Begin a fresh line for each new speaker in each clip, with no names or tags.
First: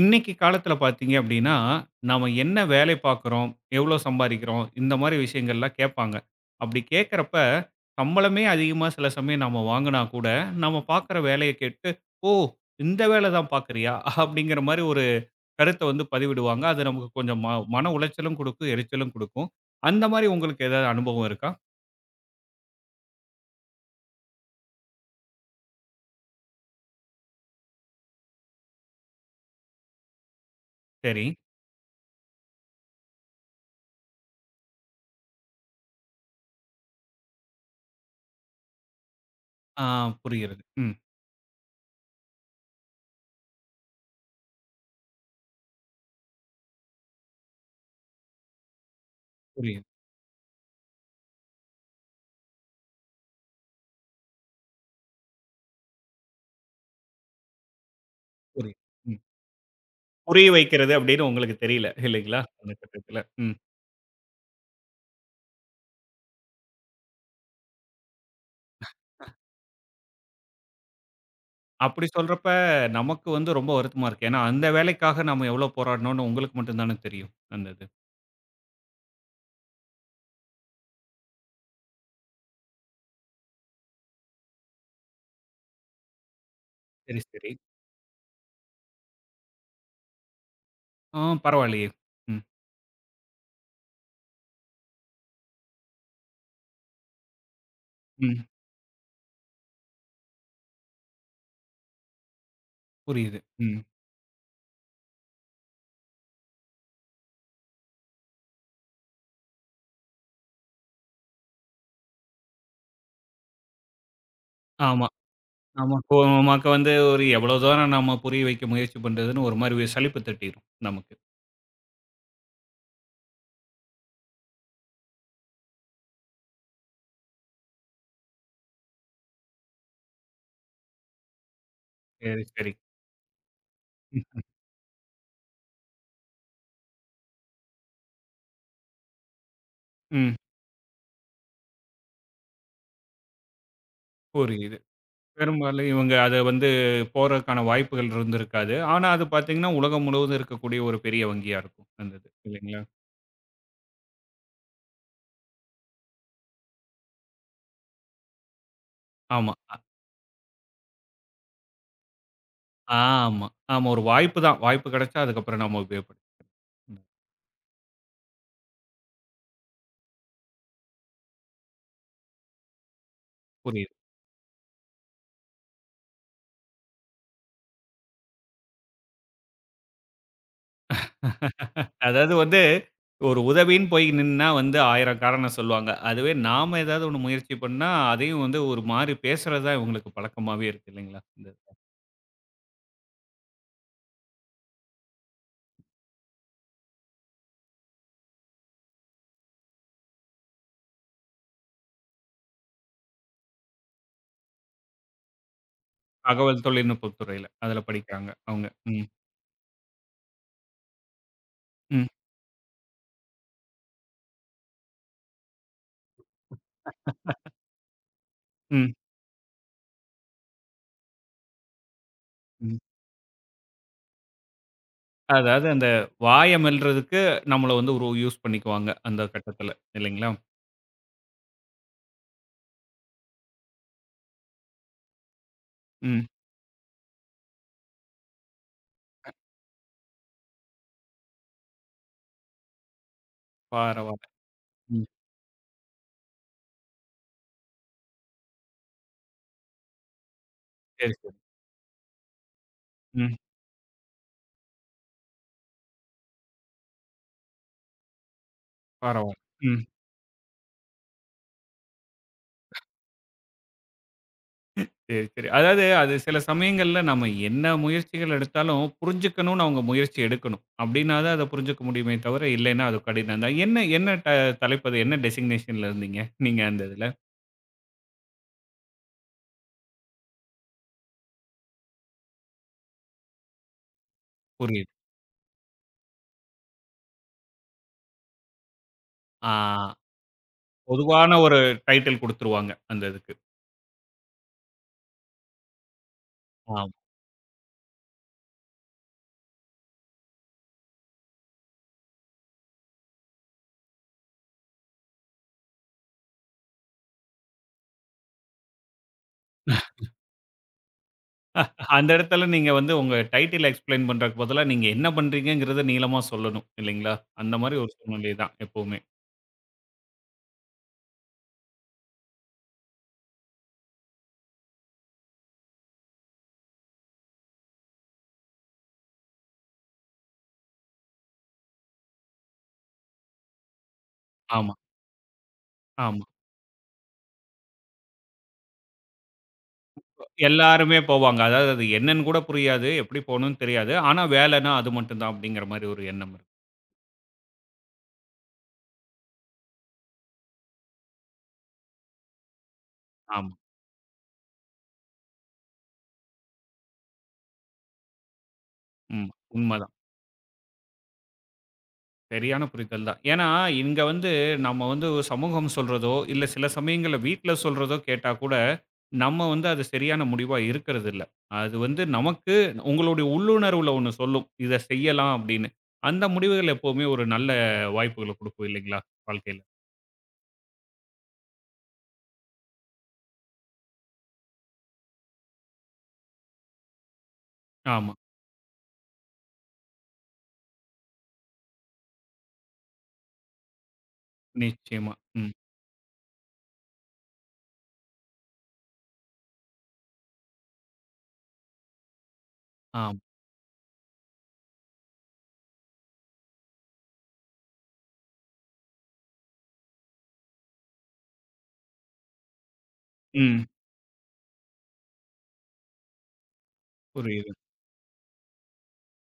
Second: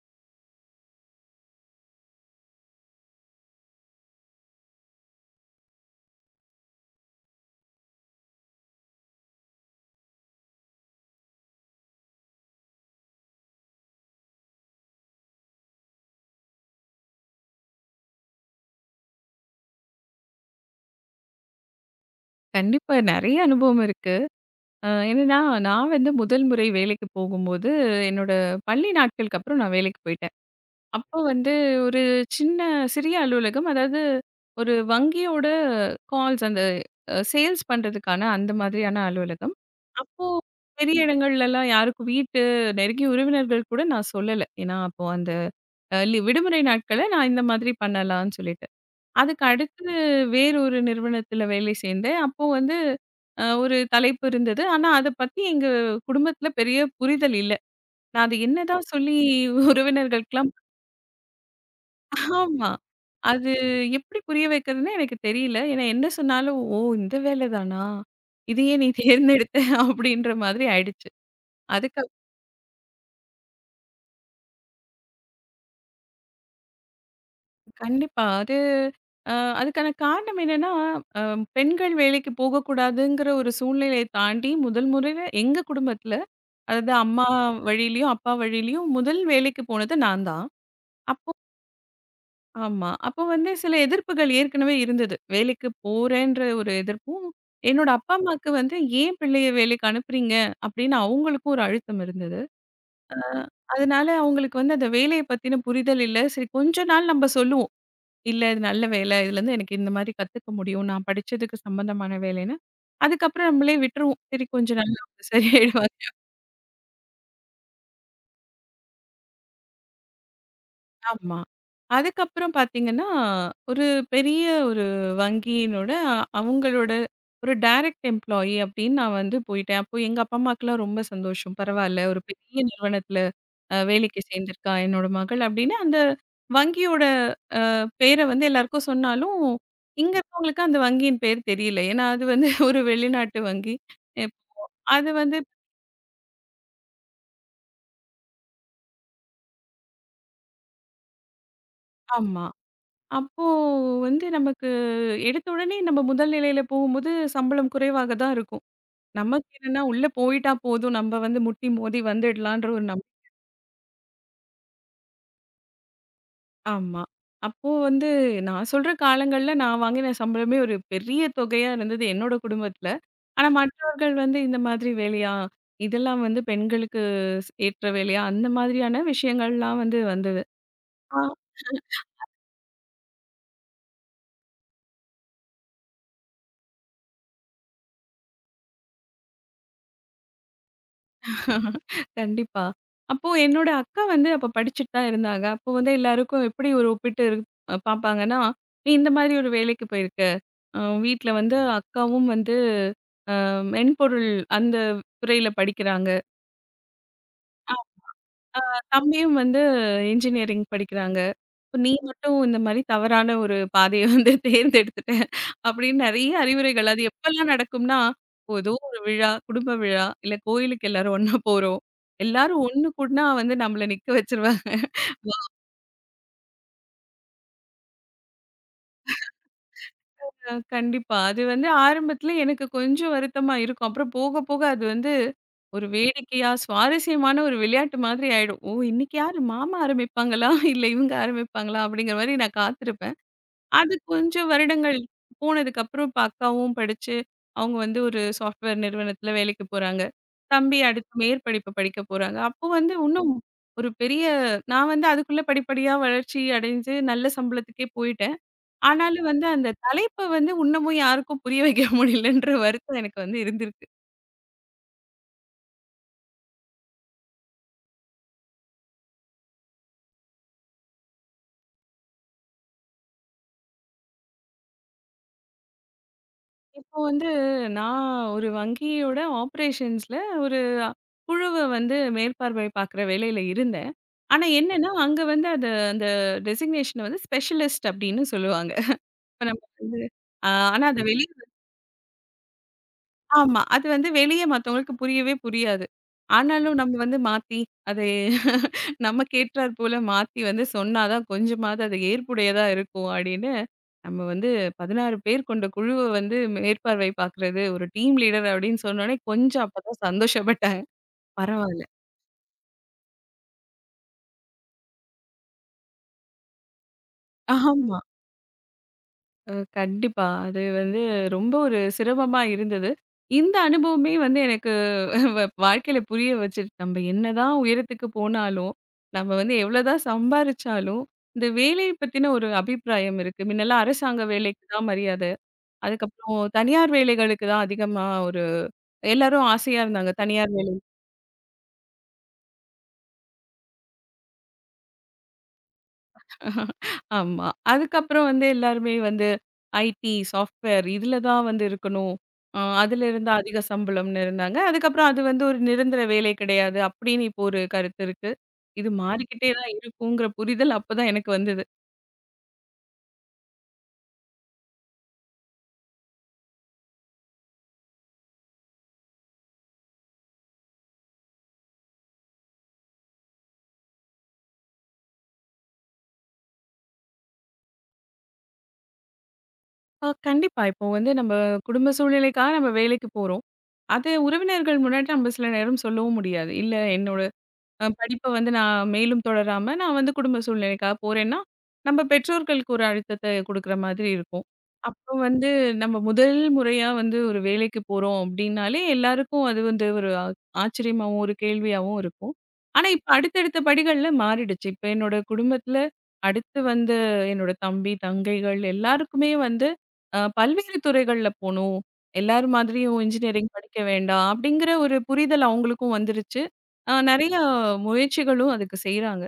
இன்னைக்கு காலத்துல பார்த்தீங்க அப்படின்னா, நாம என்ன வேலை பார்க்குறோம்? எவ்வளோ சம்பாதிக்கிறோம்? இந்த மாரி விஷயங்கள்லாம் கேட்பாங்க. அப்படி கேட்கறப்ப, சம்பளமே அதிகமா சில சமயம் நாம வாங்குனா கூட, நாம பார்க்குற வேலைய கேட்டு, "ஓ! இந்த வேலை தான் பார்க்குறியா?" அப்படிங்கிற மாரி ஒரு கருத்த வந்து பதிவிடுவாங்க. அது நமக்கு கொஞ்சம் மன உளைச்சலும் குடுக்கும், எரிச்சலும் குடுக்கும். அந்த மாரி உங்களுக்கு ஏதாவது அனுபவம் இருக்கா?
கண்டிப்பா. நெறைய அனுபவம் இருக்கு. என்னன்னா, நான் வந்து முதல் முறை வேலைக்கு போகும்போது, என்னோட பள்ளி நாட்களுக்கு அப்புறம் நான் வேலைக்கு போயிட்டேன். அப்போ
சரி.
வந்து ஒரு சின்ன சிறிய அலுவலகம். அதாவது ஒரு வங்கியோட கால்ஸ் அந்த சேல்ஸ் பண்றதுக்கான அந்த மாதிரியான அலுவலகம்.
ஆ
அப்போ
புரிகிறது. ம்.
பெரிய இடங்கள்லலாம் யாருக்கும் வீட்டு நெருங்கிய உறவினர்கள் கூட நான் சொல்லல. ஏன்னா, அப்போ அந்த அ லி விடுமுறை நாட்கள நான் இந்த மாதிரி பண்ணலாம்னு சொல்லிட்டு. அதுக்கு
புரியுது,
அடுத்து வேறொரு நிறுவனத்தில வேலை சேர்ந்தேன். அப்போ வந்து ஒரு தலைப்பு இருந்தது. ஆனா அத பத்தி எங்க குடும்பத்தில பெரிய புரிதல் இல்ல. நான் அது
புரியுது.
என்னதான் சொல்லி
ம். புரிய
உறவினர்களுக்கெல்லாம்
வைக்கிறது அப்படின்னு உங்களுக்கு தெரியல இல்லைங்களா?
ஆமா.
அந்த கட்டத்துல.
அது
ம்.
எப்படி புரிய வைக்கிறதுன்னே எனக்கு தெரியல. ஏன்னா என்ன சொன்னாலும், "ஓ! இந்த வேலை தானா? இதையே நீ தேர்ந்தெடுத்த?" அப்படின்ற மாதிரி ஆயிடுச்சு. அதுக்கு
அப்படி
அப்
சொல்றப்ப, நமக்கு வந்து ரொம்ப வருத்தமா இருக்கு. ஏன்னா, அந்த வேலைக்காக நம்ம எவ்வளோ போராடினோம்னு உங்களுக்கு மட்டும் தானே தெரியும், அந்த இது.
கண்டிப்பா. அது அ அதுக்கான காரணம் என்னன்னா, அ பெண்கள் வேலைக்கு போகக்கூடாதுங்கிற ஒரு சூழ்நிலையை தாண்டி முதல் முறையில எங்க குடும்பத்தில அதாவது
சரி,
அம்மா
சரி.
வழியிலயும், அப்பா வழியிலயும் முதல் வேலைக்கு போனது நான் தான்.
ஆ
அப்போ
பரவாயில்லையே. ம்,
ஆமா. அப்போ வந்து சில எதிர்ப்புகள் ஏற்கனவே இருந்தது. வேலைக்கு போறேன்ற ஒரு எதிர்ப்பும், என்னோட அப்பா,
ம்.
அம்மாக்கு வந்து "ஏன் பிள்ளைய வேலைக்கு அனுப்புறீங்க?" அப்படின்னு அவங்களுக்கும் ஒரு அழுத்தம் இருந்தது. அ
புரியுது. ம்.
அதனால அவங்களுக்கு வந்து அந்த வேலைய பத்தின புரிதல் இல்ல. சரி கொஞ்ச நாள் நம்ம சொல்லுவோம். "இல்ல இது நல்ல வேலை. இதுலருந்து எனக்கு இந்த மாரி கத்துக்க முடியும். நான் படிச்சதுக்கு சம்பந்தமான வேலைன்னு." அதுக்கப்புறம் நம்மளே விட்டுருவோம். சரி கொஞ்ச நாள்ல
ஆமா,
அவங்க
ஆமா.
சரியாயிடுவாங்க.
இப்போ நமக்கு வந்து ஒரு எவ்வளோ தூரம் நம்ம புரிய வைக்க முயற்சி பண்றதுன்னு ஒரு மாரி சலிப்பு தட்டிரும் நமக்கு.
ஆமா. அதுக்கப்புறம் பார்த்தீங்கன்னா, ஒரு பெரிய ஒரு வங்கியினோட அவங்களோட ஒரு டைரக்ட் எம்ப்ளாயி அப்படின்னு நான் வந்து போயிட்டேன். அப்போ எங்க அப்பா, அம்மாக்கெல்லாம் ரொம்ப சந்தோஷம். பரவால்ல ஒரு
சரி,
பெரிய
சரி.
நிறுவனத்தில வேலைக்கு
ம்,
சேர்ந்திருக்கா என்னோட மகள் அப்படின்னு அந்த வங்கியோட அ பேர வந்து எல்லாருக்கும் சொன்னாலும், இங்க
ம்.
இருக்கவங்களுக்கு அந்த வங்கியின் பேர் தெரியல. ஏன்னா அது வந்து ஒரு வெளிநாட்டு வங்கி. இப்போ
புரியுது.
அது வந்து
பெரும்பாலும் இவங்க அத வந்து போறதுக்கான வாய்ப்புகள் இருந்திருக்காது. ஆனா, அது பார்த்தீங்கன்னா, உலகம் முழுவதும் இருக்கக்கூடிய ஒரு பெரிய வங்கியா இருக்கும், அந்த இது.
ஆமா.
இல்லைங்களா?
அப்போ வந்து நமக்கு எடுத்த உடனே நம்ம முதல் நிலையில போகும்போது சம்பளம் குறைவாக தான் இருக்கும். நமக்கு
ஆமா.
என்னன்னா உள்ள போயிட்டா போதும். நம்ம வந்து முட்டி மோதி வந்துடலான்ற ஒரு நம்
ஆமா, ஆமா. ஒரு வாய்ப்பு தான். வாய்ப்பு கிடைச்சா அதுக்கப்புறம் நாம உபயோகப்படுத்திக்கணும்.
ஆமா.
ம்.
அப்போ வந்து நான் சொல்ற காலங்கள்ல நான் வாங்கின சம்பளமே ஒரு பெரிய தொகையா இருந்தது என்னோட குடும்பத்துல. ஆனா
புரியுது.
மற்றவர்கள் வந்து இந்த மாதிரி வேலையா? இதெல்லாம் வந்து பெண்களுக்கு ஏற்ற வேலையா? அந்த மாதிரியான விஷயங்கள்லாம் வந்து வந்தது.
அதாவது வந்து ஒரு உதவின்னு போய் நின்னா வந்து 1000 காரணம் சொல்லுவாங்க. அதுவே நாம ஏதாவது ஒண்ணு முயற்சி பண்ணா, அதையும் வந்து ஒரு மாரி பேசுறது தான் இவங்களுக்கு பழக்கமாவே இருக்கு இல்லைங்களா? இந்த
கண்டிப்பா. அப்போ என்னோட அக்கா வந்து அப்ப படிச்சுட்டு தான் இருந்தாங்க. அப்போ வந்து எல்லாருக்கும் எப்படி ஒரு ஒப்பிட்டு இரு அ பார்ப்பாங்கன்னா, "நீ இந்த மாதிரி ஒரு வேலைக்கு போயிருக்க. அ வீட்ல வந்து அக்காவும் வந்து மென்பொருள் அந்த துறையில படிக்கிறாங்க.
தகவல் தொழில்நுட்பத் துறையில. அதுல படிக்கிறாங்க அவங்க. ம்.
தம்பியும் வந்து இன்ஜினியரிங் படிக்கிறாங்க. இப்ப நீ
ம்.
மட்டும் இந்த மாதிரி தவறான ஒரு பாதைய வந்து தேர்ந்தெடுத்துட்ட." அப்படின்னு நெறைய அறிவுரைகள். அது எப்பல்லாம் நடக்கும்னா, இப்போ ஏதோ
ம்.
ஒரு விழா, குடும்ப விழா, இல்ல கோயிலுக்கு எல்லாரும் ஒண்ணா போறோம். எல்லாரும்
ம்.
ஒண்ணு கூடுனா வந்து நம்மள நிக்க வச்சுருவாங்க.
அதாவது அந்த வாய மெல்றதுக்கு நம்மள வந்து ஒரு யூஸ் பண்ணிக்குவாங்க அந்த கட்டத்துல இல்லைங்களா?
கண்டிப்பா. அது வந்து ஆரம்பத்துல எனக்கு கொஞ்சம் வருத்தமா இருக்கும். அப்புறம் போக, போக அது வந்து ஒரு
ம்.
வேடிக்கையா, சுவாரஸ்யமான ஒரு விளையாட்டு மாதிரி ஆயிடும். ஓ! இன்னைக்கு யாரு மாமா ஆரம்பிப்பாங்களா? இல்ல இவங்க ஆரம்பிப்பாங்களா? அப்படிங்கிற மாரி நான் காத்திருப்பேன். அது
பரவால்ல.
கொஞ்சம் வருடங்கள்
ம்.
போனதுக்கப்புறம் இப்ப அக்காவும் படிச்சு, அவங்க வந்து ஒரு சாஃப்ட்வேர் நிறுவனத்துல வேலைக்கு போறாங்க. தம்பி அடுத்து
சரி, சரி.
மேற்படிப்பு படிக்க போறாங்க. அப்போ வந்து இன்னும்
ம்.
ஒரு பெரிய நான் வந்து அதுக்குள்ள படிப்படியா வளர்ச்சி அடைஞ்சு நல்ல சம்பளத்துக்கே போயிட்டேன். ஆனாலும்
பரவால்ல.
வந்து அந்த
ம்.
தலைப்ப வந்து இன்னமும் யாருக்கும் புரிய வைக்க முடியலன்ற வருத்தம் எனக்கு வந்து இருந்திருக்கு.
சரி, சரி. அதாவது அது சில சமயங்கள்ல நம்ம என்ன முயற்சிகள் எடுத்தாலும் புரிஞ்சுக்கணும்னு அவங்க முயற்சி எடுக்கணும். அப்படின்னா தான் அத புரிஞ்சுக்க முடியுமே தவிர, இல்லைன்னா அது கடினம் தான். என்ன என்ன தலைப்பு அது? என்ன டெசிக்னேஷன்ல இருந்தீங்க? நீங்க அந்த
இப்போ
இதுல?
வந்து நான் ஒரு வங்கியோட ஆப்பரேஷன்ஸ்ல ஒரு குழுவ வந்து மேற்பார்வை பார்க்குற வேலையில இருந்தேன். ஆனா
புரியுது.
என்னன்னா, அங்க வந்து அது அந்த டெசிக்னேஷன வந்து ஸ்பெஷலிஸ்ட் அப்படின்னு சொல்லுவாங்க. இப்ப
ஆ
நம்ம வந்து ஆ ஆனா அத வெளி
பொதுவான ஒரு டைட்டில் குடுத்துருவாங்க, அந்த இதுக்கு.
ஆமா. அது வந்து வெளிய மத்தவங்களுக்கு புரியவே புரியாது. ஆனாலும்
ஆமா.
நம்ம வந்து மாத்தி, அது நமக்கு ஏற்றார் போல மாத்தி வந்து சொன்னா தான் கொஞ்சமாவது அது ஏற்புடையதா இருக்கும் அப்படின்னு, நம்ம வந்து 16 பேர் கொண்ட குழுவ வந்து மேற்பார்வை பார்க்கிறது, ஒரு டீம் லீடர் அப்படின்னு சொன்னோனே கொஞ்சம் அப்பதான் சந்தோஷப்பட்டாங்க. பரவால்ல.
அந்த இடத்துல நீங்க வந்து உங்க டைட்டில் எக்ஸ்ப்ளைன் பண்றதுக்கு பதிலா, நீங்க என்ன பண்றீங்கங்கிறத நீளமா சொல்லணும், இல்லைங்களா? அந்த மாரி ஒரு
ஆமா.
சூழ்நிலை தான் எப்பவுமே.
கண்டிப்பா. அது வந்து ரொம்ப ஒரு சிரமமா இருந்தது. இந்த அனுபவமே வந்து எனக்கு வாழ்க்கையில புரிய வச்சுது. நம்ம என்னதான் உயரத்துக்கு போனாலும், நம்ம வந்து எவ்வளோதான் சம்பாரிச்சாலும், இந்த வேலைய பத்தின ஒரு அபிப்பிராயம் இருக்கு. முன்னெல்லாம் அரசாங்க வேலைக்கு
ஆமா,
தான் மரியாத.
ஆமா.
அதுக்கப்புறம் தனியார் வேலைகளுக்கு தான் அதிகமா ஒரு எல்லாரும் ஆசையா இருந்தாங்க. தனியார்
எல்லாருமே போவாங்க. அதாவது அது என்னன்னு கூட புரியாது. எப்படி போணும்னு தெரியாது. ஆனா வேலைன்னா அது மட்டும் தான் அப்படிங்கிற மாரி ஒரு எண்ணம் இருக்கு.
ஆமா. அதுக்கப்புறம் வந்து எல்லாருமே வந்து ஐடி, சாஃப்ட்வேர் இதுல தான் வந்து இருக்கணும். அதுல இருந்தா
ஆமா.
அதிக சம்பளம்னு இருந்தாங்க. அதுக்கப்புறம் அது வந்து ஒரு நிரந்தர வேலை கிடையாது அப்படின்னு இப்போ ஒரு கருத்து இருக்கு. இது
ம்.
மாறிக்கிட்டே தான்
உண்மதான்.
இருக்குங்கிற புரிதல் அப்பதான் எனக்கு வந்தது.
சரியான புரிதல் தான். ஏன்னா, இங்க வந்து நம்ம வந்து ஒரு சமூகம் சொல்றதோ, இல்ல சில சமயங்கள்ல வீட்ல சொல்றதோ கேட்டா கூட, நம்ம வந்து அது சரியான முடிவா இருக்கிறதில்ல. அது வந்து நமக்கு உங்களுடைய உள்ளுணர்வுல ஒண்ணு சொல்லும். இத செய்யலாம் அப்படின்னு. அந்த முடிவுகள் எப்பவுமே ஒரு நல்ல வாய்ப்புகள குடுக்கும் இல்லைங்களா? வாழ்க்கையில.
கண்டிப்பா. இப்போ வந்து நம்ம குடும்ப சூழ்நிலைக்காக நம்ம வேலைக்கு போறோம். அது உறவினர்கள் முன்னாடி நம்ம சில நேரம் சொல்லவும் முடியாது. இல்ல என்னோட
ஆமா.
படிப்ப வந்து நான் மேலும் தொடராம, நான் வந்து குடும்ப சூழ்நிலைக்காக போறேன்னா, நம்ம பெற்றோர்களுக்கு ஒரு அழுத்தத்த குடுக்குற மாதிரி இருக்கும். அப்போ
நிச்சயமா.
வந்து
ம்.
நம்ம முதல் முறையா வந்து ஒரு வேலைக்கு போறோம் அப்டின்னாலே, எல்லாருக்கும் அது வந்து ஒரு ஆ ஆச்சரியமாவும், ஒரு கேள்வியாவும் இருக்கும். ஆனா, இப்ப
ஆமா.
அடுத்தடுத்த படிகள்ல மாறிடுச்சு. இப்ப என்னோட குடும்பத்துல அடுத்து வந்து என்னோட தம்பி, தங்கைகள் எல்லாருக்குமே வந்து பல்வேறு துறைகள்ல போணும். எல்லார் மாதிரியும் இன்ஜினியரிங்
ம்.
படிக்க வேண்டாம், அப்டிங்கிற ஒரு புரிதல் அவங்களுக்கும் வந்துருச்சு. ஆ நெறையா
புரியுது.
முயற்சிகளும் அதுக்கு செய்றாங்க.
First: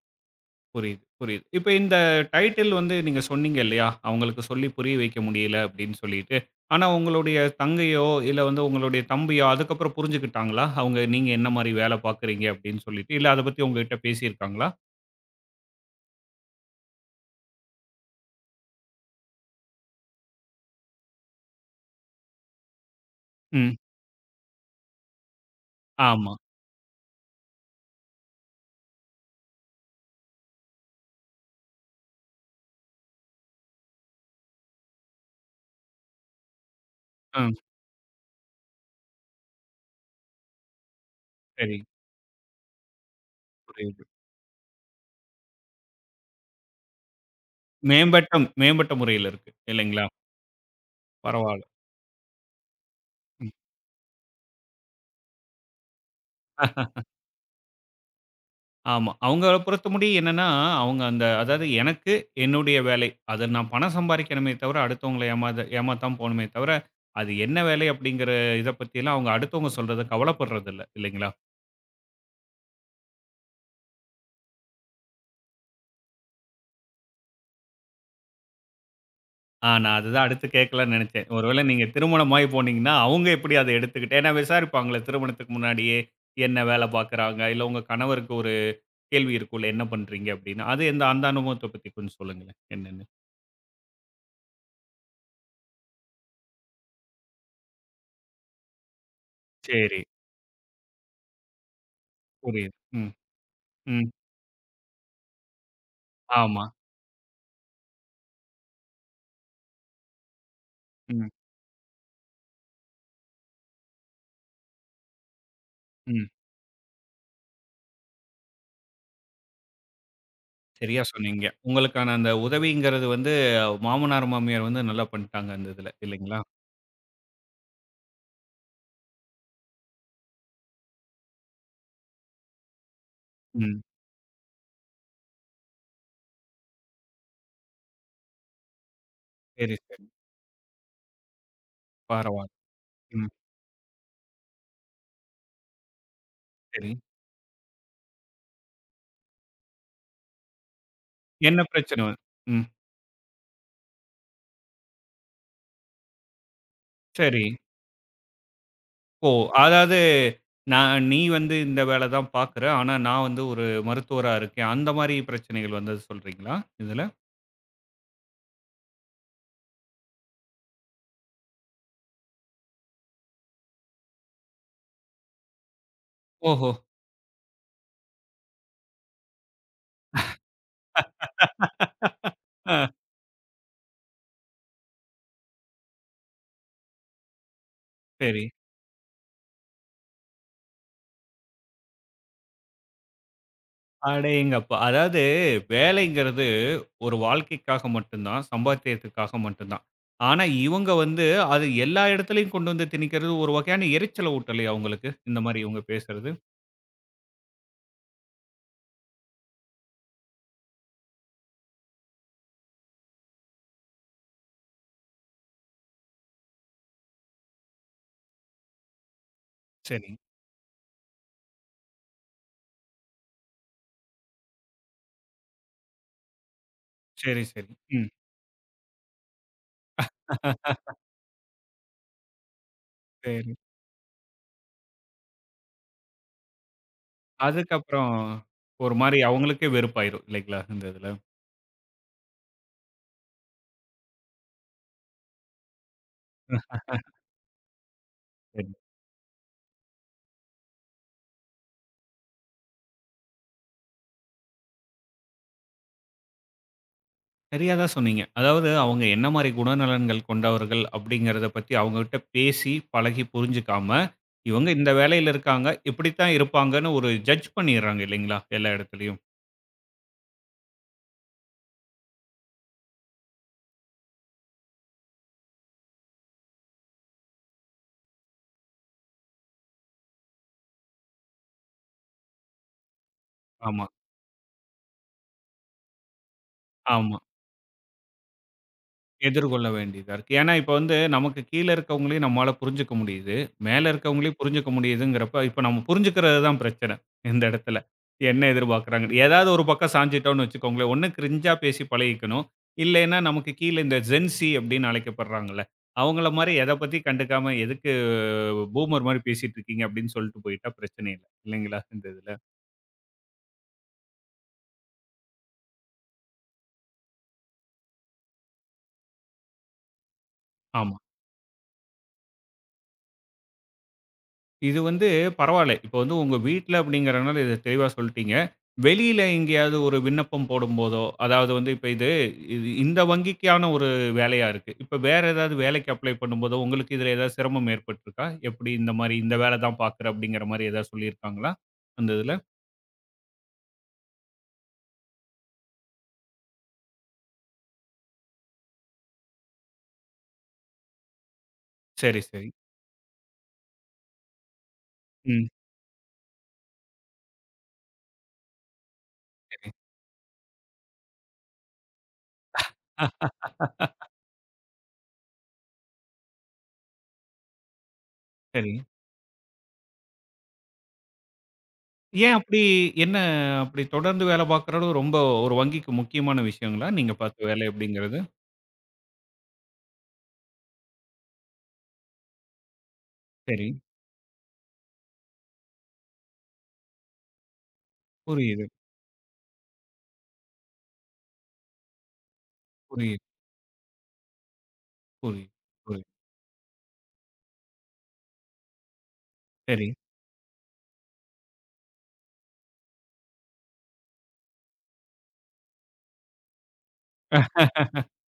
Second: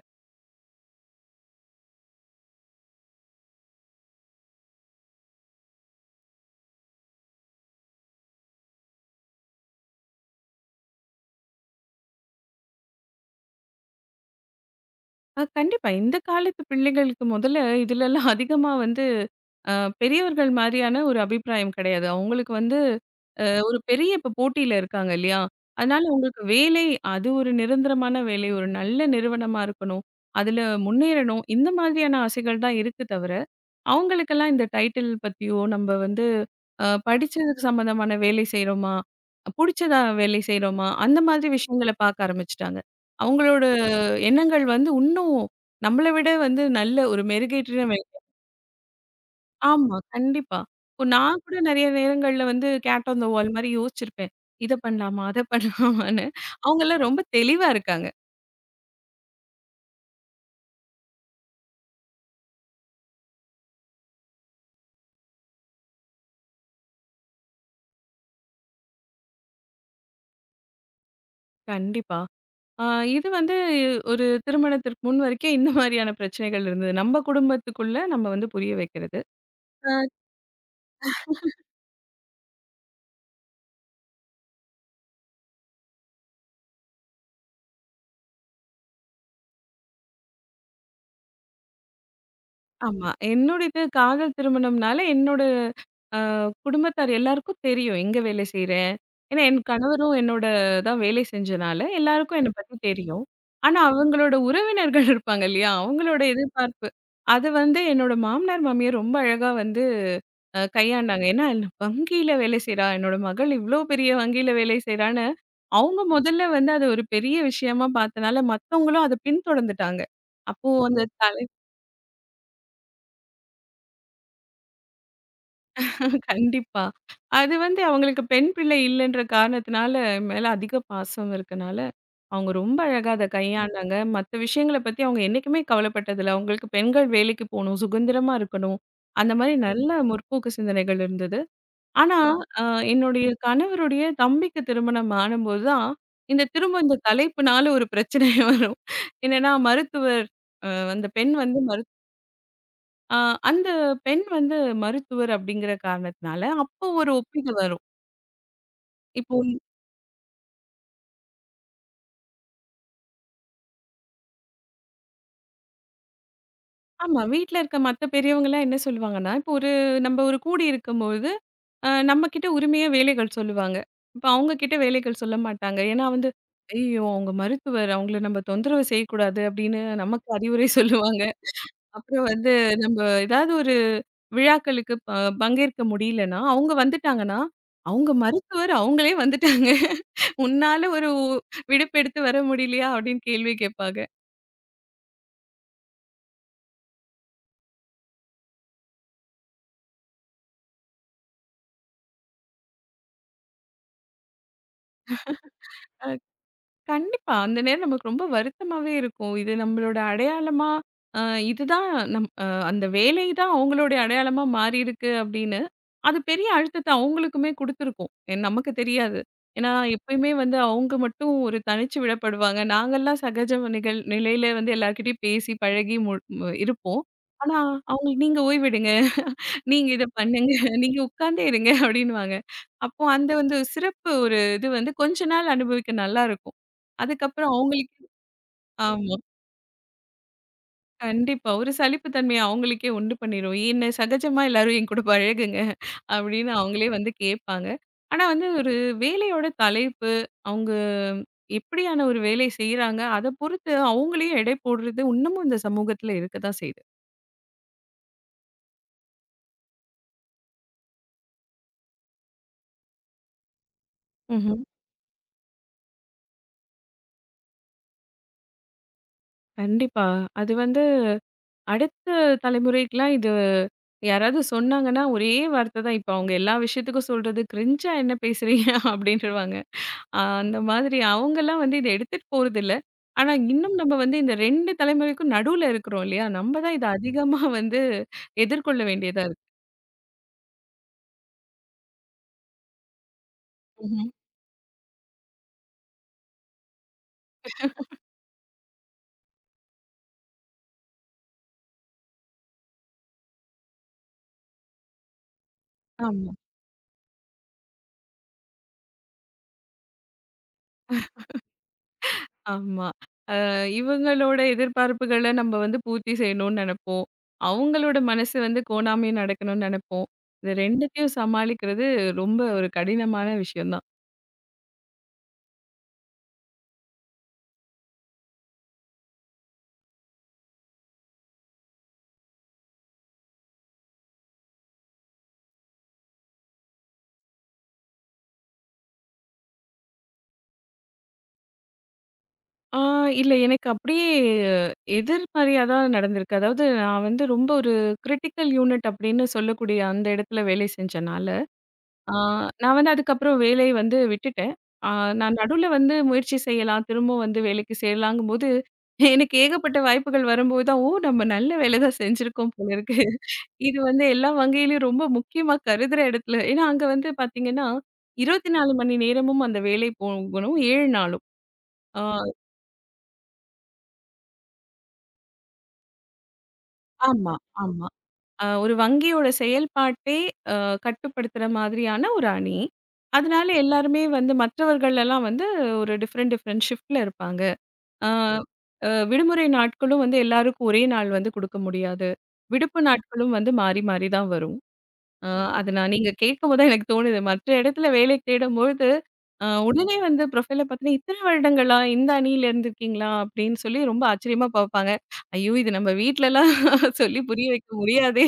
புரியுது, புரியுது. இப்ப இந்த டைட்டில் வந்து நீங்க சொன்னீங்க இல்லையா? அவங்களுக்கு சொல்லி புரிய வைக்க முடியல அப்படின்னு சொல்லிட்டு. ஆனா உங்களுடைய தங்கையோ, இல்ல வந்து உங்களுடைய தம்பியோ அதுக்கப்புறம் புரிஞ்சுக்கிட்டாங்களா? அவங்க நீங்க என்ன மாரி வேலை பார்க்குறீங்க அப்படின்னு சொல்லிட்டு. இல்ல அத பத்தி உங்ககிட்ட பேசியிருக்காங்களா?
கண்டிப்பா. இந்த காலத்து பிள்ளைகளுக்கு முதல்ல இதுலலாம் அதிகமா வந்து அ பெரியவர்கள் மாரியான ஒரு அபிப்பிராயம் கெடையாது. அவங்களுக்கு வந்து
ம்.
ஒரு பெரிய இப்ப போட்டியில இருக்காங்க இல்லையா? அதனால
ஆமா.
உங்களுக்கு வேலை அது ஒரு நிரந்தரமான வேலை, ஒரு நல்ல நிறுவனமா இருக்கணும். அதுல முன்னேறணும். இந்த மாதிரியான ஆசைகள் தான் இருக்கு தவிர, அவங்களுக்கெல்லாம் இந்த டைட்டில் பத்தியோ, நம்ப வந்து
ம்.
படிச்சதுக்கு சம்மந்தமான வேலை செய்றோமா? புடிச்சதா வேலை செய்றோமா? அந்த மாதிரி
சரி.
விஷயங்கள பார்க்க ஆரம்பிச்சுட்டாங்க. அவங்களோட
புரியுது.
எண்ணங்கள் வந்து இன்னும் நம்மள விட வந்து நல்ல ஒரு மெருகேற்றின வே
மேம்பட்ட மேம்பட்ட முறையில இருக்கு.
ஆமா,
இல்லைங்களா?
கண்டிப்பா. இப்போ நான் கூட
பரவால்ல. ம்.
நெறைய நேரங்கள்ல வந்து கேட் ஆன் த வால் மாரி யோசிச்சிருப்பேன். இத பண்ணலாமா? அத பண்ணலாமான்னு. அவங்கலாம் ரொம்ப தெளிவா இருக்காங்க.
ஆமா. அவங்கள பொறுத்தமுடி என்னன்னா, அவங்க அந்த அதாவது எனக்கு என்னுடைய வேலை. அத நான் பணம் சம்பாரிக்கணுமே தவிர, அடுத்தவங்கள ஏமாத்தாம போணுமே தவிர, அது என்ன வேலை அப்படிங்கிற இத பத்திலாம் அவங்க அடுத்தவங்க சொல்றத கவலைப்படுறதில்ல, இல்லைங்களா?
கண்டிப்பா. ஆ இது வந்து ஒரு திருமணத்திற்கு முன் வரைக்கும் இந்த மாதிரியான பிரச்சனைகள் இருந்தது. நம்ம குடும்பத்துக்குள்ள நம்ம வந்து புரிய வைக்கிறது.
ஆ
ஆ.
நான் அதுதான் அடுத்து கேட்கலாம்னு நெனச்சேன். ஒருவேளை நீங்க திருமணமாயி போனீங்கன்னா, அவங்க எப்படி அத எடுத்துக்கிட்டு ஏன்னா விசாரிப்பாங்கல்ல திருமணத்துக்கு முன்னாடியே, என்ன வேலை பார்க்குறாங்க? இல்ல உங்க கணவருக்கு ஒரு கேள்வி இருக்கும்ல, என்ன பண்றீங்க அப்படின்னு. அது எந்த அந்த அனுபவத்த பத்தி கொஞ்சம் சொல்லுங்களேன், என்னன்னு?
ஆமா. என்னுடையது காதல் திருமணம்னால என்னோட அ குடும்பத்தார் எல்லாருக்கும் தெரியும். எங்க வேலை செய்றேன். ஏன்னா என்
சரி.
கணவரும் என்னோட தான் வேலை செஞ்சனால, எல்லாருக்கும் என்ன
புரியுது.
பத்தி
ம்,
தெரியும். ஆனா
ம்.
அவங்களோட உறவினர்கள் இருப்பாங்க இல்லையா? அவங்களோட
ஆமா.
எதிர்பார்ப்பு. அது வந்து என்னோட மாமனார், மாமியார் ரொம்ப அழகா வந்து கையாண்டாங்க.
ம்,
ஏன்னா வங்கியில வேலை செய்றா, என்னோட மகள் இவ்ளோ பெரிய வங்கியில வேலை செய்றான்னு, அவங்க
ம்.
முதல்ல வந்து அத ஒரு பெரிய விஷயமா பார்த்தனால, மத்தவங்களும் அத பின்தொடர்ந்துட்டாங்க. அப்போ
சரியா
அந்த தலை
சொன்னீங்க. உங்களுக்கான அந்த உதவிங்கிறது வந்து மாமனார், மாமியார் வந்து நல்லா பண்ணிட்டாங்க அந்த இதுல இல்லைங்களா?
கண்டிப்பா. அது வந்து அவங்களுக்கு பெண் பிள்ளை இல்லன்ற காரணத்தினால, என் மேல அதிக பாசம் இருக்கனால, அவங்க ரொம்ப அழகா அத
ம்.
கையாண்டாங்க. மத்த விஷயங்கள பத்தி அவங்க என்னைக்குமே கவலைப்பட்டதில்ல. அவங்களுக்கு பெண்கள் வேலைக்கு போணும், சுதந்திரமா இருக்கணும். அந்த மாரி
சரி,
நல்ல
சரி.
முற்போக்கு சிந்தனைகள் இருந்தது. ஆனா,
பரவால்ல.
அ என்னுடைய
ம்.
கணவருடைய தம்பிக்கு திருமணம் ஆனம்போது தான், இந்த திரும்ப
சரி.
இந்த தலைப்புனால ஒரு பிரச்சனையே வரும். என்னன்னா மருத்துவர் அ அந்த பெண் வந்து
என்ன
மரு
பிரச்சனை? ம்.
அ அந்த பெண் வந்து மருத்துவர் அப்படிங்கிற காரணத்தினால, அப்போ ஒரு
சரி.
ஒப்பீடு வரும்.
ஓ!
இப்போ
அதாவது நான் நீ வந்து இந்த வேல தான் பாக்குற. ஆனா நான் வந்து ஒரு மருத்துவரா இருக்கேன். அந்த மாரி பிரச்சனைகள் வந்தது சொல்றீங்களா? இதுல?
ஆமா. வீட்ல இருக்க மத்த பெரியவங்கலாம் என்ன சொல்லுவாங்கன்னா, இப்போ ஒரு நம்ப ஒரு கூடி இருக்கும்பொழுது, நம்ம கிட்ட உரிமையா வேலைகள் சொல்லுவாங்க. இப்ப அவங்க கிட்ட வேலைகள் சொல்ல மாட்டாங்க. ஏன்னா வந்து,
ஓஹோ!
"ஐயய்யோ! அவங்க மருத்துவர். அவங்கள நம்ம தொந்தரவு செய்யக்கூடாது" அப்படின்னு நமக்கு அறிவுரை சொல்லுவாங்க. அப்புறம் வந்து
ஆ
நம்ப ஏதாவது ஒரு விழாக்களுக்கு பங்கேற்க முடியலன்னா, அவங்க வந்துட்டாங்கன்னா, அவங்க
சரி.
மருத்துவர் அவங்களே வந்துட்டாங்க. "உன்னால ஒரு விடுப்பு எடுத்து வர முடியலையா?" அப்படின்னு கேள்வி கேட்பாங்க.
அடேங்கப்பா! அதாவது வேலைங்கிறது ஒரு வாழ்க்கைக்காக மட்டும்தான், சம்பாத்தியத்துக்காக மட்டும்தான். ஆனா, இவங்க வந்து அது எல்லா இடத்துலயும் கொண்டு வந்து திணிக்கிறது ஒரு வகையான எரிச்சல ஊட்டலையா உங்களுக்கு? இந்த மாரி இவங்க பேசுறது?
கண்டிப்பா. அந்த நேரம் நமக்கு ரொம்ப வருத்தமாவே இருக்கும். இது நம்மளோட அடையாளமா, அ இதுதான் நம் அ அந்த வேலை தான் அவங்களுடைய அடையாளமா மாறியிருக்கு அப்படின்னு, அது பெரிய அழுத்தத்த அவங்களுக்குமே குடுத்துருக்கும். நமக்கு தெரியாது. ஏன்னா,
சரி,
எப்பயுமே வந்து அவங்க மட்டும் ஒரு தனிச்சு விடப்படுவாங்க. நாங்கலாம் சகஜ நிகழ் நிலையில வந்து எல்லார்கிட்டயும் பேசி, பழகி மு மு- இருப்போம்.
சரி,
ஆனா,
சரி. ம்.
அவங்களுக்கு "நீங்க ஓய்வெடுங்க. நீங்க இத பண்ணுங்க. நீங்க உட்கார்ந்தே இருங்க அப்டின்னுவாங்க. அப்போ அந்த
சரி.
வந்து சிறப்பு ஒரு இது வந்து கொஞ்ச நாள் அனுபவிக்க நல்லாருக்கும். அதுக்கப்புறம் அவங்களுக்கே
அதுக்கப்புறம் ஒரு
ஆமா.
மாரி அவங்களுக்கே வெறுப்பாயிரும் இல்லைங்களா? இந்த இதுல.
கண்டிப்பா. ஒரு சலிப்பு தன்மைய அவங்களுக்கே உண்டு பண்ணிரும். என்ன சகஜமா எல்லாரும் என் கூட பழகுங்க அப்டின்னு அவங்களே வந்து கேட்பாங்க. ஆனா வந்து
சரி.
ஒரு வேலையோட தலைப்பு, அவங்க எப்படியான ஒரு வேலை செய்றாங்க, அத பொறுத்து அவங்களையும் எடை போடுறது இன்னமும் இந்த சமூகத்துல இருக்கத்தான் செய்யுது.
சரியா தான் சொன்னீங்க. அதாவது அவங்க என்ன மாரி குணநலன்கள் கொண்டவர்கள் அப்படிங்கிறத பத்தி அவங்ககிட்ட பேசி, பழகி புரிஞ்சுக்காம,
ம்ஹ்ம்.
இவங்க இந்த வேலையில இருக்காங்க, இப்படித்தான் இருப்பாங்கன்னு ஒரு ஜட்ஜ் பண்ணிர்றாங்க இல்லைங்களா? எல்லா இடத்துலயும்.
கண்டிப்பா. அது வந்து அடுத்த தலைமுறைக்குலாம் இது யாராவது சொன்னாங்கன்னா, ஒரே வார்த்த தான். இப்ப அவங்க எல்லா விஷயத்துக்கும் சொல்றது, "கிரிஞ்சா என்ன பேசுறீங்க?" அப்படின்ருவாங்க. அந்த மாதிரி அவங்கலாம் வந்து இத எடுத்துட்டு போறதில்ல. ஆனா, இன்னும்
ஆமா,
நம்ம வந்து இந்த 2 தலைமுறைக்கும் நடுவுல இருக்கிறோம் இல்லையா? நம்ம தான் இத
ஆமா.
அதிகமா வந்து எதிர்கொள்ள வேண்டியதா இருக்கு.
எதிர்கொள்ள வேண்டியதா இருக்கு. ஏன்னா, இப்ப வந்து நமக்கு கீழ இருக்கவங்களையும் நம்மால புரிஞ்சுக்க முடியுது. மேல
ம்ஹ்ம்.
இருக்கவங்களையும் புரிஞ்சுக்க முடியுதுங்கிறப்ப, இப்ப நம்ம புரிஞ்சுக்கிறது தான் பிரச்சனை, இந்த இடத்துல. என்ன எதிர்பார்க்குறாங்கன்னு. ஏதாவது ஒரு பக்கம் சாஞ்சுட்டோம்னு வச்சுக்கோங்களேன், ஒண்ணு கிரிஞ்சா பேசி பழகிக்கணும். இல்லைன்னா, நமக்கு கீழ இந்த ஜென்ஸி அப்படின்னு அழைக்கப்படுறாங்கல்ல, அவங்கள
ஆமா,
மாரி எத பத்தி கண்டுக்காம, "எதுக்கு பூமர் மாரி பேசிட்டு இருக்கீங்க?" அப்படின்னு சொல்லிட்டு போயிட்டா பிரச்சனை இல்ல. இல்லைங்களா? இந்த இதுல.
ஆமா. இவங்களோட எதிர்பார்ப்புகள நம்ம வந்து பூர்த்தி செய்யணும்னு நெனைப்போம். அவங்களோட மனசு வந்து கோணாமையே நடக்கணும்னு நெனைப்போம். இந்த
ஆமா.
2த்தையும் சமாளிக்கிறது ரொம்ப ஒரு கடினமான விஷயம் தான்.
இது வந்து பரவால்ல. இப்ப வந்து உங்க வீட்ல அப்படிங்கிறனால இத தெளிவா சொல்ட்டீங்க. வெளியில எங்கேயாவது ஒரு விண்ணப்பம் போடும்போதோ, அதாவது வந்து இப்ப இது இது இந்த வங்கிக்கான ஒரு வேலையா இருக்கு. இப்ப வேற ஏதாவது வேலைக்கு அப்ளை பண்ணும்போதோ, உங்களுக்கு இதுல ஏதாவது சிரமம் ஏற்பட்டுருக்கா? எப்படி இந்த மாரி இந்த வேல தான் பார்க்குறேன் அப்படிங்கிற மாரி ஏதாவது சொல்லியிருக்காங்களா? அந்த இதுல?
ஆ இல்ல. எனக்கு அப்படியே எதிர்மறையா தான் நடந்திருக்கு. அதாவது நான் வந்து ரொம்ப ஒரு கிரிட்டிக்கல் யூனிட் அப்படின்னு சொல்லக்கூடிய அந்த இடத்துல வேலை செஞ்சனால, ஆ
சரி, சரி.
நான் வந்து அதுக்கப்புறம் வேலைய வந்து விட்டுட்டேன். ஆ நான்
ம்.
நடுவுல வந்து முயற்சி செய்யலாம், திரும்பவும் வந்து வேலைக்கு சேரலாங்கும்போது, எனக்கு
சரி.
ஏகப்பட்ட வாய்ப்புகள் வரும்போது தான், ஓ! நம்ம நல்ல வேலை தான் செஞ்சிருக்கோம் போல இருக்கு.
ஆ
இது வந்து எல்லா வகையிலயும் ரொம்ப முக்கியமா கருதுற இடத்துல ஏன்னா அங்க வந்து பார்த்தீங்கன்னா, 24
சரிங்க.
மணி நேரமும் அந்த வேலை போகணும். 7 நாளும். ஆ
ஏன் அப்படி என்ன அப்படி தொடர்ந்து வேல பார்க்குறது ரொம்ப ஒரு வங்கிக்கு முக்கியமான விஷயங்களா? நீங்க
ஆமா,
பார்த்த வேலை
ஆமா.
அப்படிங்கிறது?
ஒரு வங்கியோட செயல்பாட்டே அ கட்டுப்படுத்துற மாதிரியான ஒரு அணி. அதனால
சரி.
எல்லாருமே வந்து மற்றவர்கள் எல்லாம் வந்து ஒரு டிஃபரெண்ட் டிஃபரெண்ட் ஷிஃப்ட்ல இருப்பாங்க. அ
புரியுது,
அ விடுமுறை நாட்களும் வந்து எல்லாருக்கும் ஒரே நாள் வந்து குடுக்க முடியாது. விடுப்பு
புரியுது,
நாட்களும் வந்து மாறி மாறி தான் வரும். ஆ
புரியுது,
அது நான்
புரியுது.
நீங்க கேட்கும்போது தான் எனக்கு தோணுது. மற்ற இடத்துல வேலை தேடும்பொழுது,
சரி.
உடனே வந்து ப்ரொஃபைல பார்த்தீங்கன்னா, "இத்தன வருடங்களா? இந்த அணியில இருந்திருக்கீங்களா?" அப்படின்னு சொல்லி ரொம்ப ஆச்சரியமா பார்ப்பாங்க. ஐயோ! இது நம்ம வீட்லலாம் சொல்லி புரிய
அ
வைக்க முடியாதே!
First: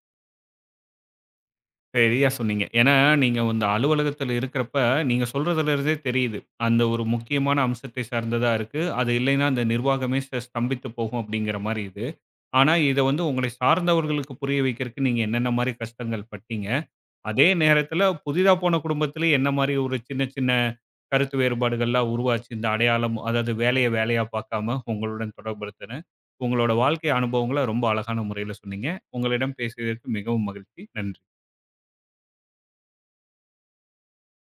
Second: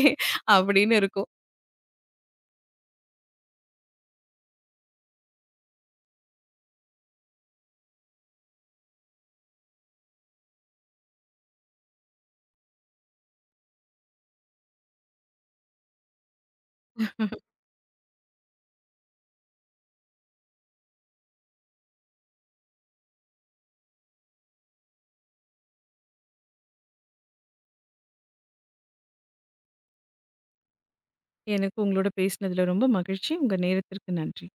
அப்படின்னு இருக்கும்.
சரியா சொன்னீங்க. ஏன்னா, நீங்க அந்த அலுவலகத்தில இருக்கிறப்ப, நீங்க சொல்றதுல இருந்தே தெரியுது. அந்த ஒரு முக்கியமான அம்சத்தை சார்ந்ததா இருக்கு. அது இல்லைன்னா அந்த நிர்வாகமே ஸ்தம்பித்து போகும் அப்படிங்கிற மாரி இது. ஆனா, இத வந்து உங்களை சார்ந்தவர்களுக்கு புரிய வைக்கிறதுக்கு நீங்க என்னென்ன மாரி கஷ்டங்கள் பட்டீங்க. அதே நேரத்தில புதிதா போன குடும்பத்தில என்ன மாரி ஒரு சின்ன சின்ன கருத்து வேறுபாடுகள்லாம் உருவாச்சு. இந்த அடையாளம் அதாவது வேலைய வேலையா பார்க்காம உங்களுடன் தொடர்புறுத்தின உங்களோட வாழ்க்கை அனுபவங்கள ரொம்ப அழகான முறையில சொன்னீங்க. உங்களிடம் பேசியதற்கு மிகவும் மகிழ்ச்சி. நன்றி.
எனக்கு உங்களோட பேசினதுல ரொம்ப மகிழ்ச்சி. உங்க நேரத்திற்கு நன்றி.